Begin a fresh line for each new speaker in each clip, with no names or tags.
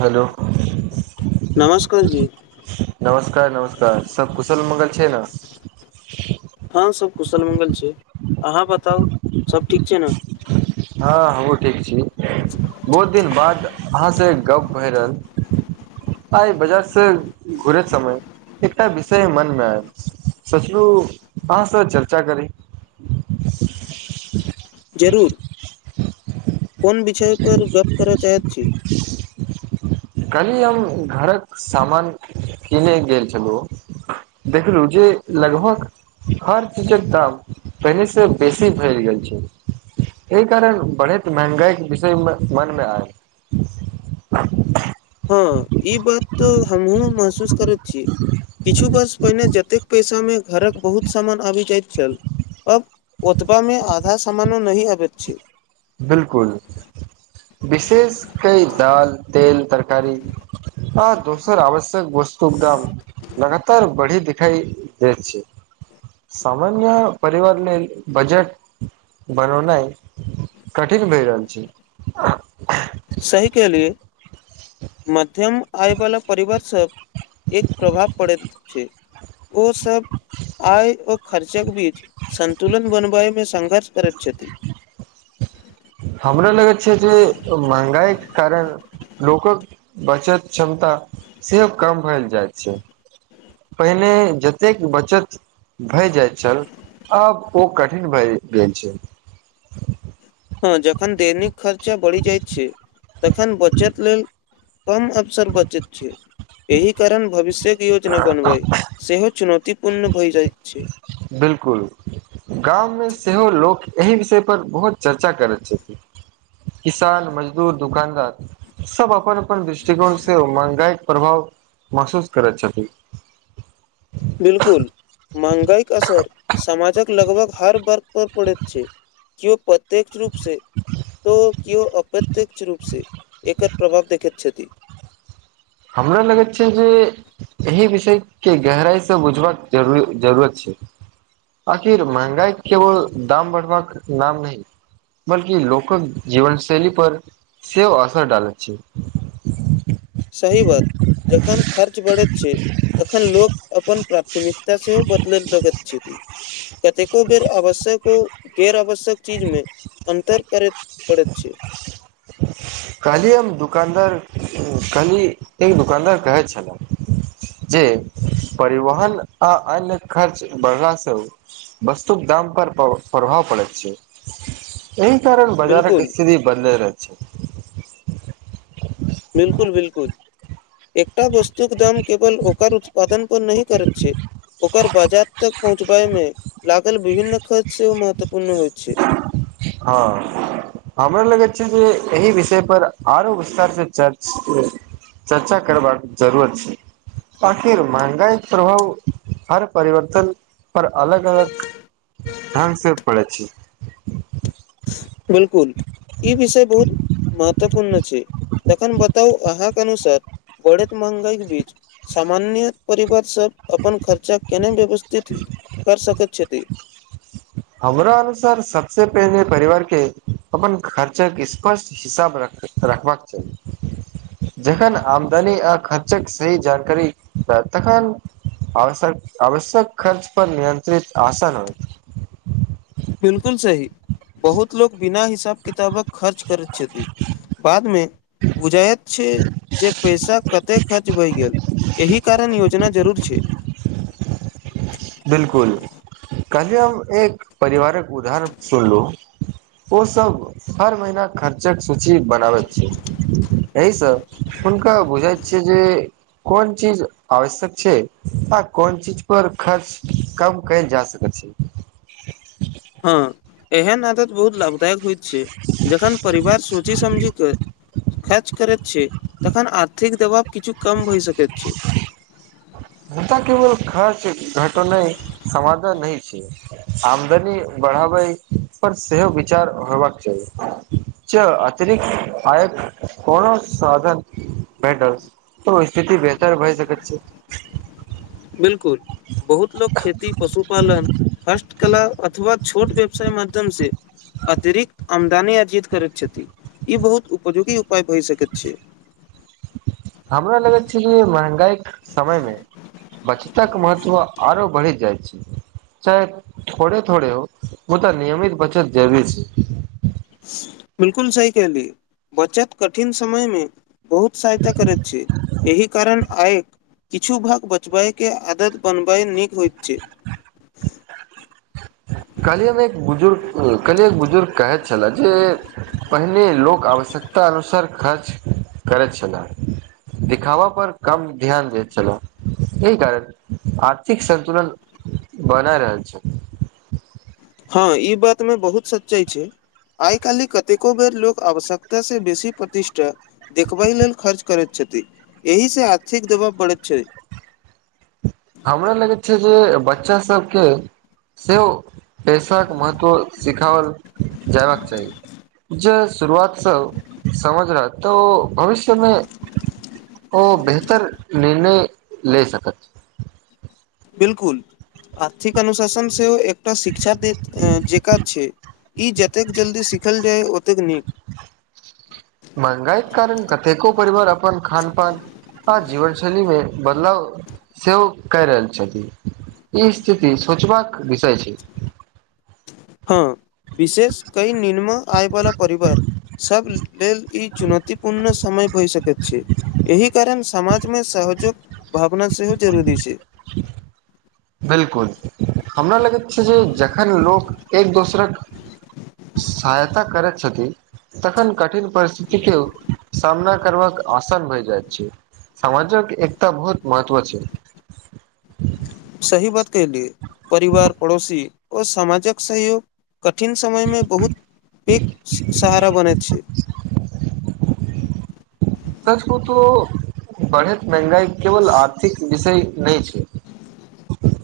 Hello
नमस्कार जी
नमस्कार नमस्कार सब कुशल मंगल छै ने
हँ सब कुशल मंगल छै अहाँ बताउ सब ठीक छै ने
हँ हमू ठीक छी बहुत दिन बाद अहाँ सँ गप भए रहल। आइ बजारसे घुरे समय। एकटा विषय मनमे सोचलू अहाँसँ चर्चा करी।
जरूर कोन विषय पर गप करय चाहैत छी।
काल्हि हम घरक सामान किनय गेल छलहुँ। देखलु जे लगभग। हर चीजक दाम पहिनेसँ बेसी भेल जाए छै। एहि कारण बढ़ैत महँगाइके विषयमे मनमे आय। [inaudible]
हँ, ई बात तऽ हमहुँ महसूस करैत छी। किछु वर्ष पहिने जतेक पैसामे घरक बहुत सामान आबि जाइत छल। अब ओतबामे आधा सामानो नही आबैत छि।
बिल्कूल विशेष कई दाल तेल तरकारी। आ दोसर आवश्यक बस्तुर दाम। लगातार बढ़ी दिखाई दै छी। सामन्य परिवार लेल बजट बनाइ। कठिन भए रहल छै।
सही क़हलिये। मध्यम आयवला परिवारसँ एक प्रभाव पड़ैत अछि। ओ सभ। आय ओ खर्चक बीच सन्तुलन बनबयमे संघष करैत छथि।
हमरो लगै छै, जे महंगाईके कारण। लोककऽ बचत क्षमता सेहो कम भेल जाइत छै। पहिने जतेक बचत। भय जाइत छल आब ओ कठिन भए गेल छल।
हँ, जखन दैनिक खर्चा बढ़ि जाइत छै, तखन बचत लेल। कम अवसर बचैत छै, एहि कारण भविष्यके योजना बनबै सेहो चुनौती। पूर्ण भइ जाइ छै।
बिल्कुल। गाममे सेहो लोक एहि विषय पर बहुत चर्चा करैत छथि। किसान, मजदूर, दुकानदार। सभ अपन अपन दृष्टिकोणसे महगाइक प्रभाव महसूस करैत छथिन।
बिल्कूल महांगाइक असर समाजक लगभग हर बर। पर पड़ैत छै, केयो प्रत्यक्ष रूप से तो। किओ अप्रत्यक्ष रूपसँ एकर प्रभाव देखैत छथि।
हमरा लगैत छै, जे एहि विषयके गहराइ सँ बुझबाक ज जरूरत छै। आखिर महंगाई केवल दाम बढ़बाक नाम नहि। बल्कि लोक कऽ जीवन शैली पर सेहो असर डालैत छी।
सही बात जखन खर्च बढ़ैत छै। तखन लोक अपन प्राथमिकता सेहो बदलय लगैत छथि। कतेको बेर आवश्यक गैर आवश्यक चीजमे अन्तर करैत पड़ैत छै।
[unintelligible] कहलियै हम दोकानदार कहलियै एक दोकानदार कहै छलहु। जे परिवहन आ अन्य खर्च बढ़लासँ। वस्तु दाम पर प्रभाव पड़ैत छै। एहि कारण बजारक
बिलकुल
स्थिति बदले रह छै।
बिल्कूल बिल्कूल एकटा वस्तुक दाम केवल ओकरत। पदनप नहि करैत छै। ओकर बाजार तक पहुँचबय मे लागल विभिन्न खर्च सेहो महत्वपूर्ण होइ छै
हँ हमरा लगैत छै जे एहि विषय पर आरो विस्तार से चर्च चर्चा करबाक जरूरत छै आखिर महंगाइ प्रभाव हर परिवर्तन पर अलग अलग ढंग से पड़ै छी
बिलकुल ई विषय बहुत महत्वपूर्ण छै तखन बताउ अहाँके अनुसार बढ़ैत महगाइके बीच सामान्य परिवारसभ अपन खर्चा केना व्यवस्थित कर सकैत छथि
हमरा अनुसार सबस पहिनेे परिवार के अपन खर्चा के स्पष्ट हिसाब रख रखबाक चाही जखन आमदनी आ खर्चक सही जानकारी ह तखन आश्यक आवश्यक खर्च पर नियंत्रित आसन होइ
बिल्कुल सही बहुत लोको बिना हिसाब किताबक खर्च करै छथि बाद मे बुझाइत छै जे पैसा कतेक खर्च भइ गेल एहि कारण योजना जरूर छै
बिलकुल कहलीए हम एक परिवारक उदाहरण सुनलू ओसभ हर महीना खर्चक सूची बनाबैत छी यहि सँ हुनका बुझाइत छियै जे कोन चीज आवश्यक छै आ कोन चीज पर खर्च कम कयल जा सकैत छै
हँ एहेन आदत बहुत लाभदायक हो से जखन परिवार सोची समझि कऽ खर्च करैत छी तखन आर्थिक दबाव किछु कम भइ सकैत छी
हुनका केवल खर्च घटना समाधान होइ छै आमदनी बढ़ाबै पर सेहो विचार होयबाक चाही च अतिरिक्त आयक कोनो साधन भेटल त स्थिति बेहतर भए सकैत छै
बिलकुल बहुत लोक खेती पशुपालन हस्तकला अथवा छोट व्यवसाय माध्यम से अतिरिक्त आमदनी अर्जित करैत छथि ई बहुत उपयोगी उपाय भय सकैत छै
हमरा लगैत छल कि महगाइ समय मे बचतक महत्त्व आरो बढ़ि जाइ छै चाहे थोड़े थोड़े हो ओ तऽ नियमित बचत जरूरी छै
बिल्कुल सही कहलि बचत कठिन समय मे बहुत सहायता करैत छी एहि कारण आयक किछु भाग बचबय के आदत बनबय नीक होइत छै
कहलियै हम एक बुजुर्ग कहलियै एक बुजुर्ग कहैत छलै जे पहिने लोक आवश्यक अनुसार खर्च करैत छलाह दिखावा पर कम ध्यान दे चलो एहि कारण आर्थिक संतुलन बनाय रहल छी
हँ ई बात मे बहुत सच्चा छै आइ काल्हि कतेको बेर लोक आवश्यकतासँ बेसी प्रतिष्ठा देखबै लेल खर्च करैत छथि एहि से आर्थिक दबाव बढ़ैत छै
हमरा लगैत छै जे बच्चा सबके सेहो पेशाक महत्व सिखाओल जयबाक चाही जे शुरुआत सब समझ रह तऽ भविष्यमे ओ बेहतर निर्णय ले सकत
बिलकुल आर्थिक अनुशासन सेहो एकटा शिक्षा दे जेक छै ई जतेक जल्दी सीखल जाय ओतेक नीक
महँगाई के कारण कतेको परिवार अपन खान पान आ‌जीवनशैलीमे बदलाव सेहो कय रहल छथि ई स्थिति सोचबाक विषय छै
हँ विशेष कई निमन आय वला परिवार सभ लेल ई चुनौतीपूर्ण समय भए सकैत छै एहि कारण समाजमे सहजोग भावना सेहो जरूरी छै
बिलकुल हमरा लगैत छै जे जखन लोक एक दोसरक सहायता करैत छथिन तखन कठिन परिस्थितिके सामना करबाक आसान भए जाइत छै समाजक एकता बहुत महत्व छै
सही बात कहेलि परिवार पड़ोसी ओर सामाजक सहयोग कठिन समयमे बहुत पेग सहारा बनैत छै
सच कहु त बढ़ैत महंगाई केवल आर्थिक विषय नहि छै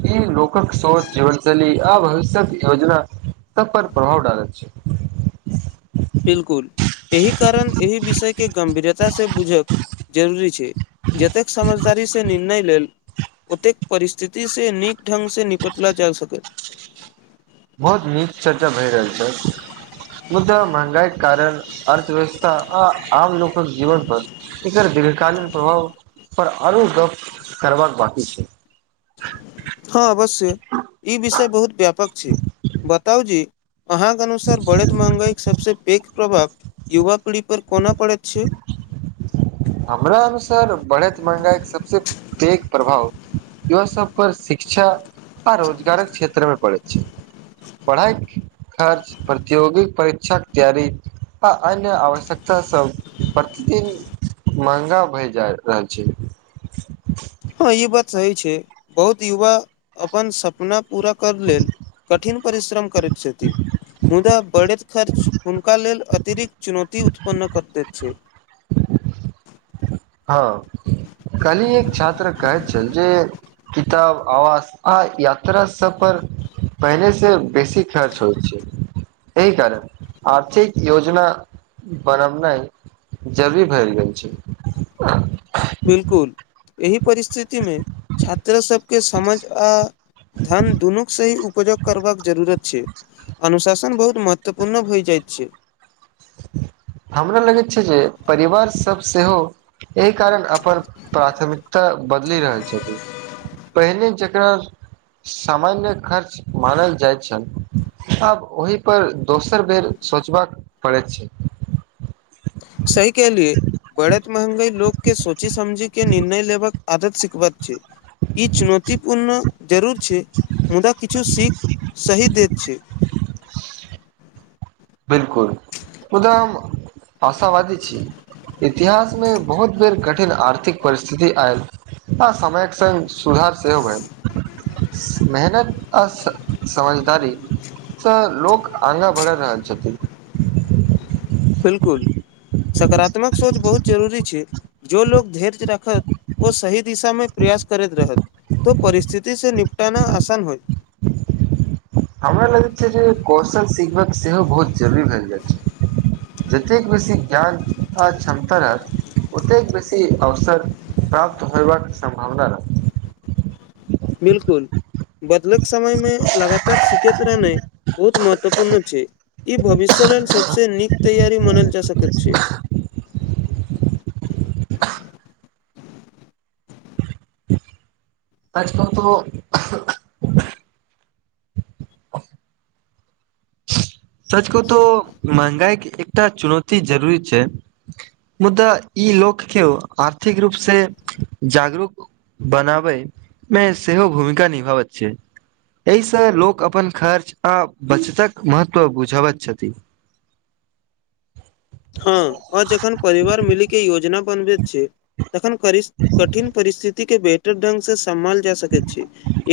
ह ई लोकक शोच जीवन शैली आ भविष्यत योजना सब‌ पर प्रभाव लैत अछि
बिलकुल एहि कारण एहि विषय के गंभीरता से बूझक जरूरी छै जतेक समझदारी से निर्णय लेल ओतेक परिस्थिति से नीक ढंग से निपटला जा सकल
बहुत नीक चर्चा भए रहल छै मुद्दा महगाई कारण अर्थव्यवस्था आ आम लोक जीवनपर एकर दीर्घकालीन प्रभाव पर अनु गप कर बकी छै
हँ अवश्य ई विषय बहुत व्यापक छै बताउ जे अहाँक अनुसार बढ़ैत महँगाईक सभसँ पैघ प्रभाव युवा पीढ़ीपर कोना पड़ैत छै
हमरा अनुसार बढ़ैत महंगाइ के सबसँ पैघ प्रभाव युवा सब पर शिक्षा आ रोजगारक क्षेत्र मे पड़ैत छै पढ़ाइ खर्च प्रतियोगिक परीक्षा तैयारी आ अन्य आवश्यकता सब प्रतिदिन महंगा भय जा रहल छै
हँ ई बात सही छै बहुत युवा अपन सपना पूरा कर लेल कठिन परिश्रम करेक छथि मुदा बढ़ैत खर्च हुनका लेल अतिरिक्त चुनौती उत्पन्न करैत अछि
हँ कहली एक छात्र कहैत छल जे किताब आवास‌ आ यात्रा सफर पहिनेेसँ बेसी खर्च होइ छै एहि कारण आर्थिक योजना बनबनाइ जरूरी भैर गेल छै उ
बिलकुल एहि परिस्थितिमे छात्रा सबके समझ आ धन दुनूके सही उपजग करबाक जरूरत छै अनुशासन बहुत महत्वपूर्ण होइ जाइत छै
हमरा लगैत छै जे परिवार सभ सेहो एहि कारण अपन प्राथमिकता बदलि रहल छथिन पहिने जकरा सामान्य खर्च मानल जाइत छल आब ओहि पर दोसर बेर सोचबाक पड़ैत छै
सही कहलीये बढैत महंगाई लोग के सोचै समझी के निर्णय लेबाक आदत सिखबत छै ई चुनौतीपूर्ण जरूर छै मुदा किछु सीख सही दैत छै
बिलकुल मुदा हम आशा वादी छी इतिहास मे बहुत बेर कठिन आर्थिक परिस्थिति आयल ह समयके संग सुधार सेहो भेल मेहनत आ समझदारी सँ लोक आगाँ बढ़ि रहल छथिन
बिलकुल सकारात्मक सोच बहुत जरूरी छै जो लोक धैर्य राखत ओ सही दिशामे प्रयास करैत रहत तो परिस्थिति से निपटाना आसान होयत
हमरा लगैत छै जे कौशल सिखबाक सेहो बहुत जरूरी भए जाइ छै जतेक बेसी ज्ञान आ क्षमता रहत ओतेक बेसी अवसर प्राप्त होबाक सम्भावना रहत
बिलकुल बदलैत समय मे लगातार सिखैत रहनाइ बहुत महत्वपूर्ण छै ई भविष्य लेल सभसँ नीक तैयारी मानल जा सकैत छै
आज कल तो [unintelligible] सच कहू तो महंगाई के एकटा चुनौती जरूरी छै मुदा ई लोकके आर्थिक रूप से जागरूक बनाबै मे सेहो भूमिका निभाबैत छै एहिसँ लोक अपन खर्च आ बचतक महत्व बुझबैत छथिन
हँ आ जखन परिवार मिली के योजना बनबैत छै तखन कठिन परिस्थिति के बेहतर ढंग से सम्भाल जा सकैत छै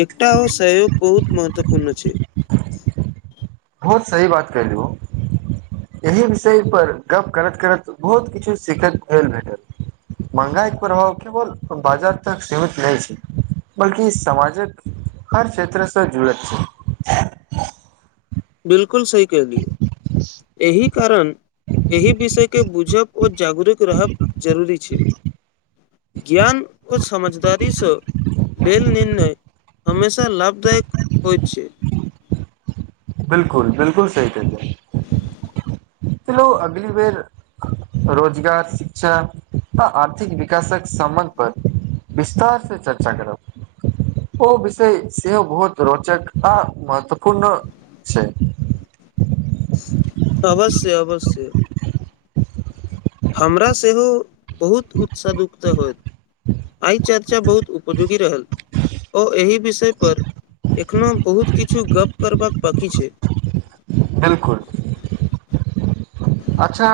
एकटा ओ सहयोग बहुत महत्वपूर्ण छै
बहुत सही बात कहलू हँ एहि विषयपर गप्प करैत करैत बहुत किछु सीखत फेर भेटल महगाई के प्रभाव केवल बाजार तक सीमित नहि छै बल्कि समाजक हर क्षेत्रसँ जुड़ैत छै
बिलकुल सही कहलि एहि कारण एहि विषय के बुझब ओ जागरुक रहब जरूरी छै ज्ञान ओ समझदारीसँ लेल निर्णय हमेशा लाभदायक होइत छै
बिलकुल बिलकुल सही कहल जाय चलू अगली बेर रोजगार शिक्षा आ आर्थिक विकासक सम्बन्ध पर विस्तारसँ चर्चा करब ओ विषय सेहो बहुत रोचक आ महत्वपूर्ण छै
अवश्य अवश्य हमरा सेहो बहुत उत्साह दुखधः होत आइ चर्चा बहुत उपयोगी रहल ओ एहि विषय पर एखनो बहुत किछु गप करबाक बाकी छै
बिलकुल अच्छा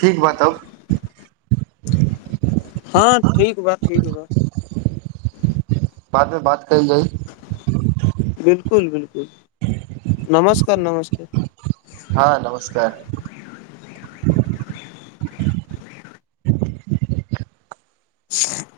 ठीक बा तब
हँ ठीक बा ठीक बा
बादमे बात कइल जाइ
बिलकुल बिलकुल नमस्कार नमस्ते
हँ नमस्कार
[unintelligible]